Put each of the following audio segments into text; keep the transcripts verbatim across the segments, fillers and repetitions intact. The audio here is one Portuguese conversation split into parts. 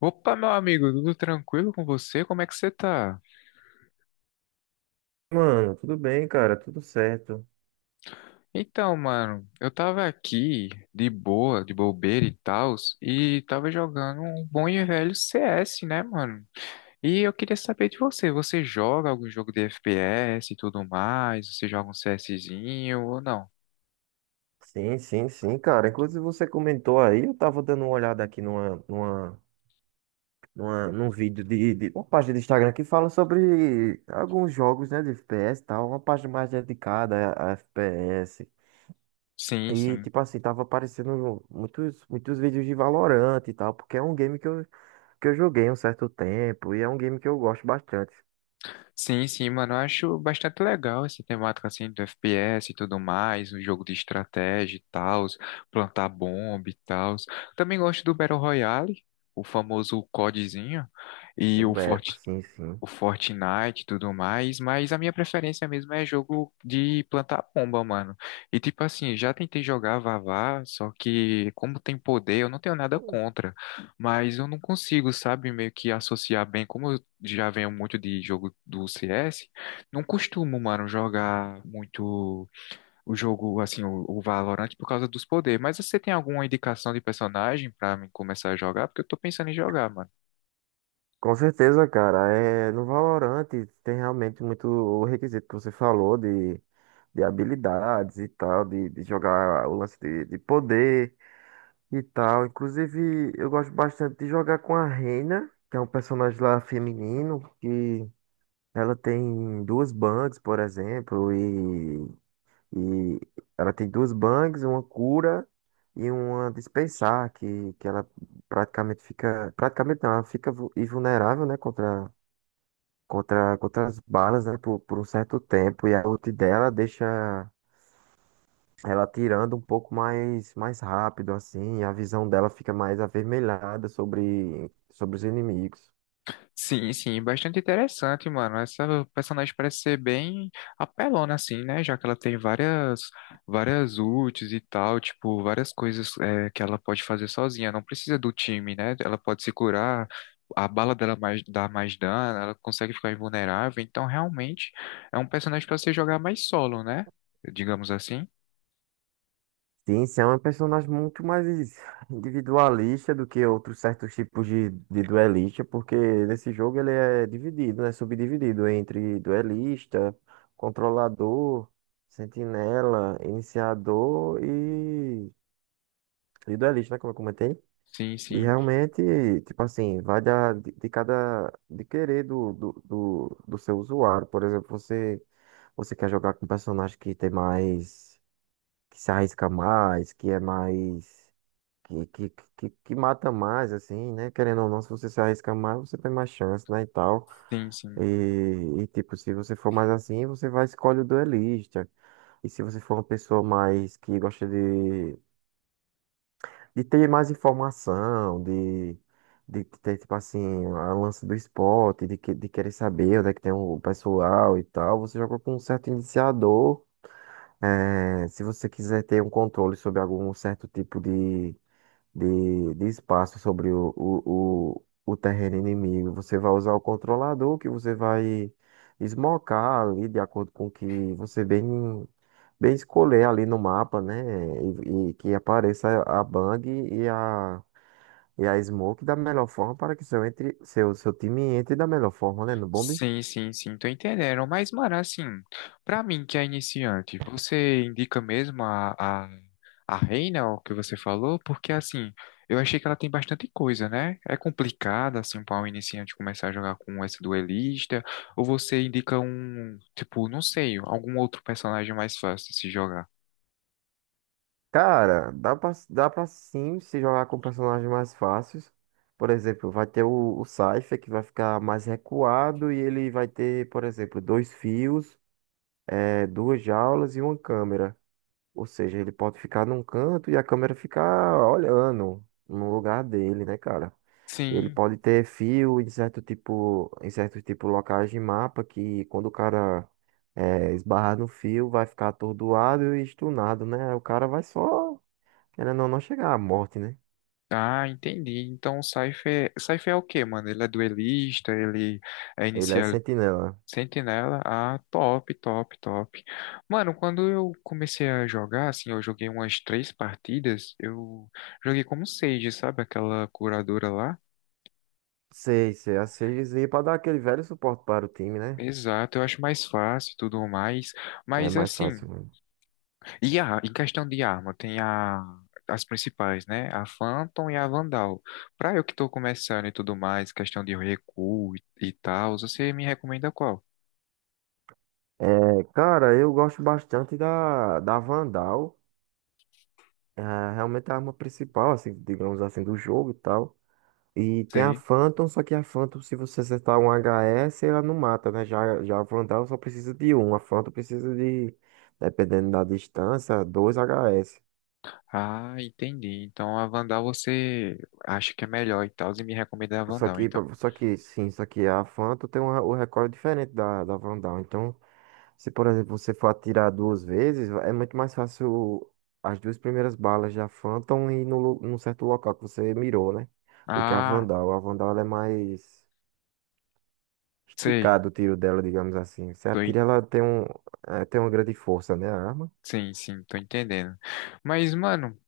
Opa, meu amigo, tudo tranquilo com você? Como é que você tá? Mano, tudo bem, cara, tudo certo. Então, mano, eu tava aqui de boa, de bobeira e tal, e tava jogando um bom e velho C S, né, mano? E eu queria saber de você, você joga algum jogo de F P S e tudo mais? Você joga um CSzinho ou não? Sim, sim, sim, cara. Inclusive você comentou aí, eu tava dando uma olhada aqui numa, numa, numa, num vídeo de, de uma página do Instagram que fala sobre alguns jogos, né, de f p s e tal, uma página mais dedicada a, a f p s. Sim, E, sim. tipo assim, tava aparecendo muitos, muitos vídeos de Valorant e tal, porque é um game que eu, que eu joguei um certo tempo e é um game que eu gosto bastante. Sim, sim, mano, eu acho bastante legal essa temática assim do F P S e tudo mais, um jogo de estratégia e tal, plantar bomba e tal. Também gosto do Battle Royale, o famoso CODzinho e o Eu, é, Fort, sim, sim. o Fortnite e tudo mais, mas a minha preferência mesmo é jogo de plantar pomba, mano. E tipo assim, já tentei jogar Vavá, só que como tem poder, eu não tenho nada contra, mas eu não consigo, sabe, meio que associar bem, como eu já venho muito de jogo do C S, não costumo, mano, jogar muito o jogo, assim, o, o Valorant por causa dos poderes, mas você tem alguma indicação de personagem pra mim começar a jogar? Porque eu tô pensando em jogar, mano. Com certeza, cara. É, no Valorant tem realmente muito o requisito que você falou de, de habilidades e tal, de, de jogar o lance de, de poder e tal. Inclusive, eu gosto bastante de jogar com a Reina, que é um personagem lá feminino, que ela tem duas bangs, por exemplo, e, e ela tem duas bangs, uma cura e uma dispensar, que, que ela praticamente fica. Praticamente não, ela fica vu- invulnerável, né, contra contra, contra as balas, né, por, por um certo tempo. E a ult dela deixa ela atirando um pouco mais, mais rápido, assim, e a visão dela fica mais avermelhada sobre, sobre os inimigos. Sim, sim, bastante interessante, mano. Essa personagem parece ser bem apelona, assim, né? Já que ela tem várias, várias ults e tal, tipo, várias coisas é, que ela pode fazer sozinha. Não precisa do time, né? Ela pode se curar, a bala dela mais, dá mais dano, ela consegue ficar invulnerável. Então, realmente, é um personagem para você jogar mais solo, né? Digamos assim. Sim, Sam é um personagem muito mais individualista do que outros certos tipos de, de duelista, porque nesse jogo ele é dividido, né? Subdividido entre duelista, controlador, sentinela, iniciador e, e duelista, né? Como eu comentei. Sim, E sim, realmente, tipo assim, vai da, de, de cada, de querer do, do, do, do seu usuário. Por exemplo, você, você quer jogar com um personagem que tem mais, que se arrisca mais, que é mais, que, que, que, que mata mais, assim, né? Querendo ou não, se você se arrisca mais, você tem mais chance, né, e tal. sim, E, sim. e tipo, se você for mais assim, você vai escolher o duelista. E se você for uma pessoa mais que gosta de de ter mais informação, de, de ter, tipo assim, a lance do esporte, de, que- de querer saber onde é que tem o pessoal e tal, você joga com um certo iniciador. É, se você quiser ter um controle sobre algum certo tipo de, de, de espaço sobre o, o, o, o terreno inimigo. Você vai usar o controlador que você vai esmocar ali de acordo com o que você bem, bem escolher ali no mapa, né? E, e que apareça a Bang e a, e a Smoke da melhor forma para que seu, entre, seu, seu time entre da melhor forma, né? No bomb. Sim, sim, sim, tô entendendo. Mas, mano, assim, pra mim que é iniciante, você indica mesmo a, a, a Reina, o que você falou? Porque, assim, eu achei que ela tem bastante coisa, né? É complicado, assim, pra um iniciante começar a jogar com essa duelista, ou você indica um, tipo, não sei, algum outro personagem mais fácil de se jogar? Cara, dá pra, dá pra sim se jogar com personagens mais fáceis. Por exemplo, vai ter o, o Cypher que vai ficar mais recuado e ele vai ter, por exemplo, dois fios, eh, duas jaulas e uma câmera. Ou seja, ele pode ficar num canto e a câmera ficar olhando no lugar dele, né, cara? Ele Sim. pode ter fio em certo tipo, em certo tipo locais de mapa que quando o cara eh, esbarrar no fio vai ficar atordoado e stunado, né? O cara vai só. Querendo ou não chegar à morte, né? Ah, entendi. Então, o Cypher, Cypher é o quê, mano? Ele é duelista, ele é Ele é sentinela. Sentinela, ah, top, top, top. Mano, quando eu comecei a jogar, assim, eu joguei umas três partidas, eu joguei como Sage, sabe? Aquela curadora lá. Sei, sei, a seis e pra dar aquele velho suporte para o time, né? Exato, eu acho mais fácil e tudo mais. É Mas mais assim, fácil mesmo. e a, em questão de arma, tem a, as principais, né? A Phantom e a Vandal. Pra eu que tô começando e tudo mais, questão de recuo e, e tal, você me recomenda qual? É, cara, eu gosto bastante da, da Vandal. É realmente a arma principal, assim, digamos assim, do jogo e tal. E tem a Sei. Phantom, só que a Phantom, se você acertar um h s, ela não mata, né? Já, já a Vandal só precisa de um. A Phantom precisa de, dependendo da distância, dois h s. Ah, entendi. Então a Vandal você acha que é melhor e tal, e me recomenda a Só Vandal, que, então. pra- só que, sim, só que a Fanta tem um, o recorde diferente da, da Vandal. Então, se por exemplo você for atirar duas vezes, é muito mais fácil as duas primeiras balas da Fanta ir no, lu- num certo local que você mirou, né? Do que a Ah, Vandal. A Vandal ela é mais sei. esticado o tiro dela, digamos assim. Você Tô, en- atira, ela tem um, eh, tem uma grande força, né? A arma. sim, sim, tô entendendo. Mas, mano,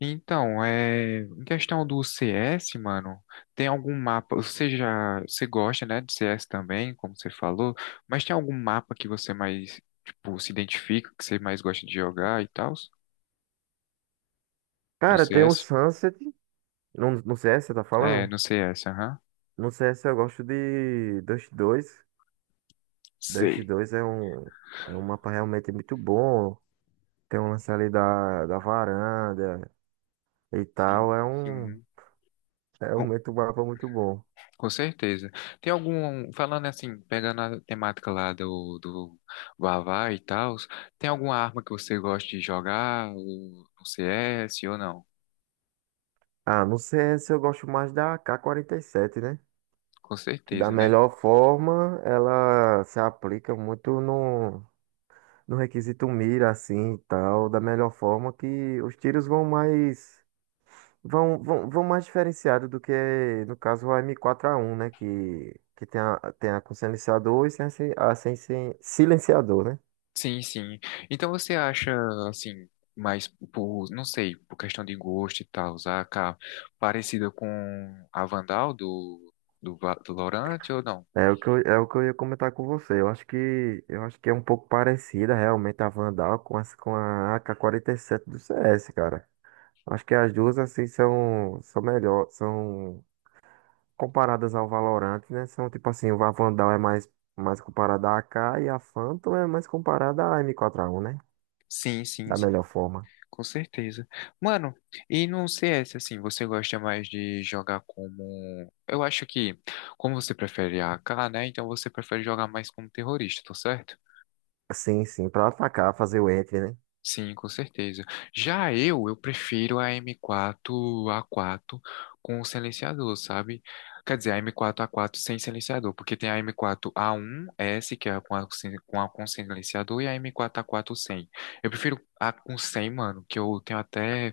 então, é, em questão do C S, mano, tem algum mapa, você já, você gosta, né, de C S também, como você falou, mas tem algum mapa que você mais, tipo, se identifica, que você mais gosta de jogar e tal? No Cara, tem o C S? Sunset. No, no c s, você tá É, falando? no C S, aham. No c s eu gosto de Dust dois. Dust Sei. dois é um, é um mapa realmente muito bom. Tem um lance ali da, da varanda e tal. Sim, É um, sim. é realmente um mapa muito bom. Com certeza. Tem algum, falando assim, pegando a temática lá do, do Vavá e tal, tem alguma arma que você gosta de jogar ou no C S ou não? Ah, no c s eu gosto mais da A K quarenta e sete, né? Com Que da certeza, né? melhor forma ela se aplica muito no, no requisito mira, assim e tal. Da melhor forma que os tiros vão mais. Vão, vão, vão mais diferenciado do que, no caso, o m quatro a um, né? Que, que tem a, tem a com silenciador e sem, a sem, sem silenciador, né? Sim, sim. Então você acha, assim, mais por, não sei, por questão de gosto e tal, a AK parecida com a Vandal do, do, Va- do Valorant ou não? É o que eu, é o que eu ia comentar com você. Eu acho que, eu acho que é um pouco parecida realmente a Vandal com, as, com a ak sete do c s, cara. Acho que as duas, assim, são, são melhor, são comparadas ao Valorant, né? São tipo assim, a Vandal é mais, mais comparada à a k e a Phantom é mais comparada à m quatro a um, né? Sim, sim, Da melhor sim. forma. Com certeza. Mano, e no C S, assim, você gosta mais de jogar como. Eu acho que, como você prefere a AK, né? Então você prefere jogar mais como terrorista, tá certo? Sim, sim, para atacar, fazer o entry, né? Sim, com certeza. Já eu, eu prefiro a M quatro A quatro com o silenciador, sabe? Quer dizer, a M quatro A quatro sem silenciador, porque tem a M quatro A um S, que é com a, com a com silenciador, e a M quatro A quatro sem. Eu prefiro a com sem, mano, que eu tenho até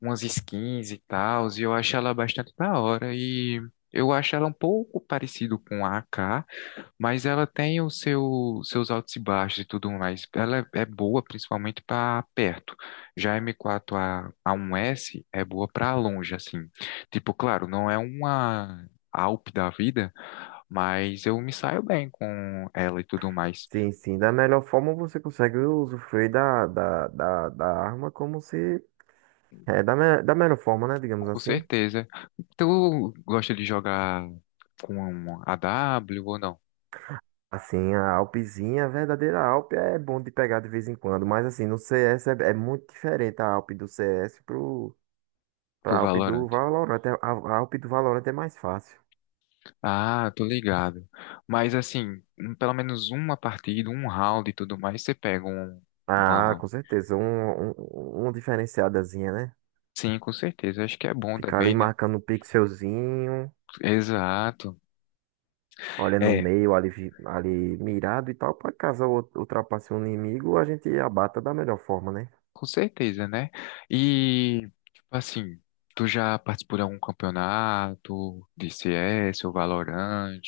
umas skins e tal, e eu acho ela bastante da hora. E eu acho ela um pouco parecido com a AK, mas ela tem os seu, seus altos e baixos e tudo mais. Ela é, é boa principalmente para perto. Já a M quatro a, A1S é boa para longe, assim. Tipo, claro, não é uma Alp da vida, mas eu me saio bem com ela e tudo mais. Sim, sim, da melhor forma você consegue usufruir da, da, da, da arma como se... É, da, me- da melhor forma, né? Digamos Com assim. certeza. Tu gosta de jogar com a W ou não? Assim, a Alpzinha, a verdadeira Alp é bom de pegar de vez em quando, mas assim, no c s é, é muito diferente a Alp do c s pro, Pro pra Alp do Valorant. Valorant. É- A, a Alp do Valorant é mais fácil. Ah, tô ligado. Mas assim, um- pelo menos uma partida, um round e tudo mais, você pega um, Ah, uma. com certeza, um, um, um diferenciadazinha, né? Sim, com certeza. Acho que é bom Ficar ali também, né? marcando um pixelzinho, Exato. olha no É, meio ali, vi- ali mirado e tal, para caso eu ultrapasse um inimigo, a gente abata da melhor forma, né? com certeza, né? E, tipo assim, tu já participou de algum campeonato de C S ou Valorant?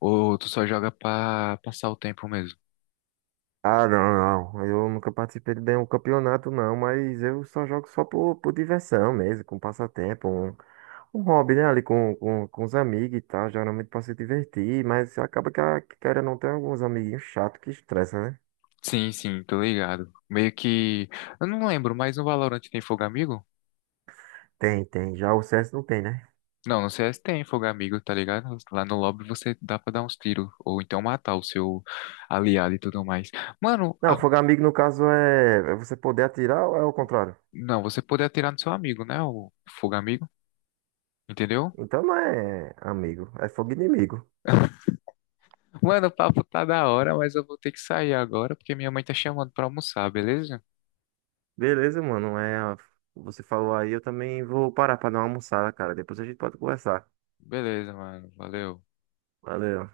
Ou tu só joga pra passar o tempo mesmo? Ah, não, não. Eu nunca participei de nenhum campeonato, não, mas eu só jogo só por, por diversão mesmo, com passatempo, um, um hobby, né? Ali com, com, com os amigos e tal, geralmente pra se divertir, mas acaba que, a, que querendo não tem alguns amiguinhos chatos que estressa, né? Sim, sim, tô ligado. Meio que. Eu não lembro, mas no Valorant tem fogo amigo? Tem, tem. Já o c s não tem, né? Não, no C S tem fogo amigo, tá ligado? Lá no lobby você dá pra dar uns tiros, ou então matar o seu aliado e tudo mais. Mano, Não, a- fogo amigo no caso é, é você poder atirar ou é o contrário? não, você pode atirar no seu amigo, né? O fogo amigo, entendeu? Então não é amigo, é fogo inimigo. Mano, o papo tá da hora, mas eu vou ter que sair agora porque minha mãe tá chamando pra almoçar, beleza? Beleza, mano. É, você falou aí, eu também vou parar pra dar uma almoçada, cara. Depois a gente pode conversar. Beleza, mano, valeu. Valeu.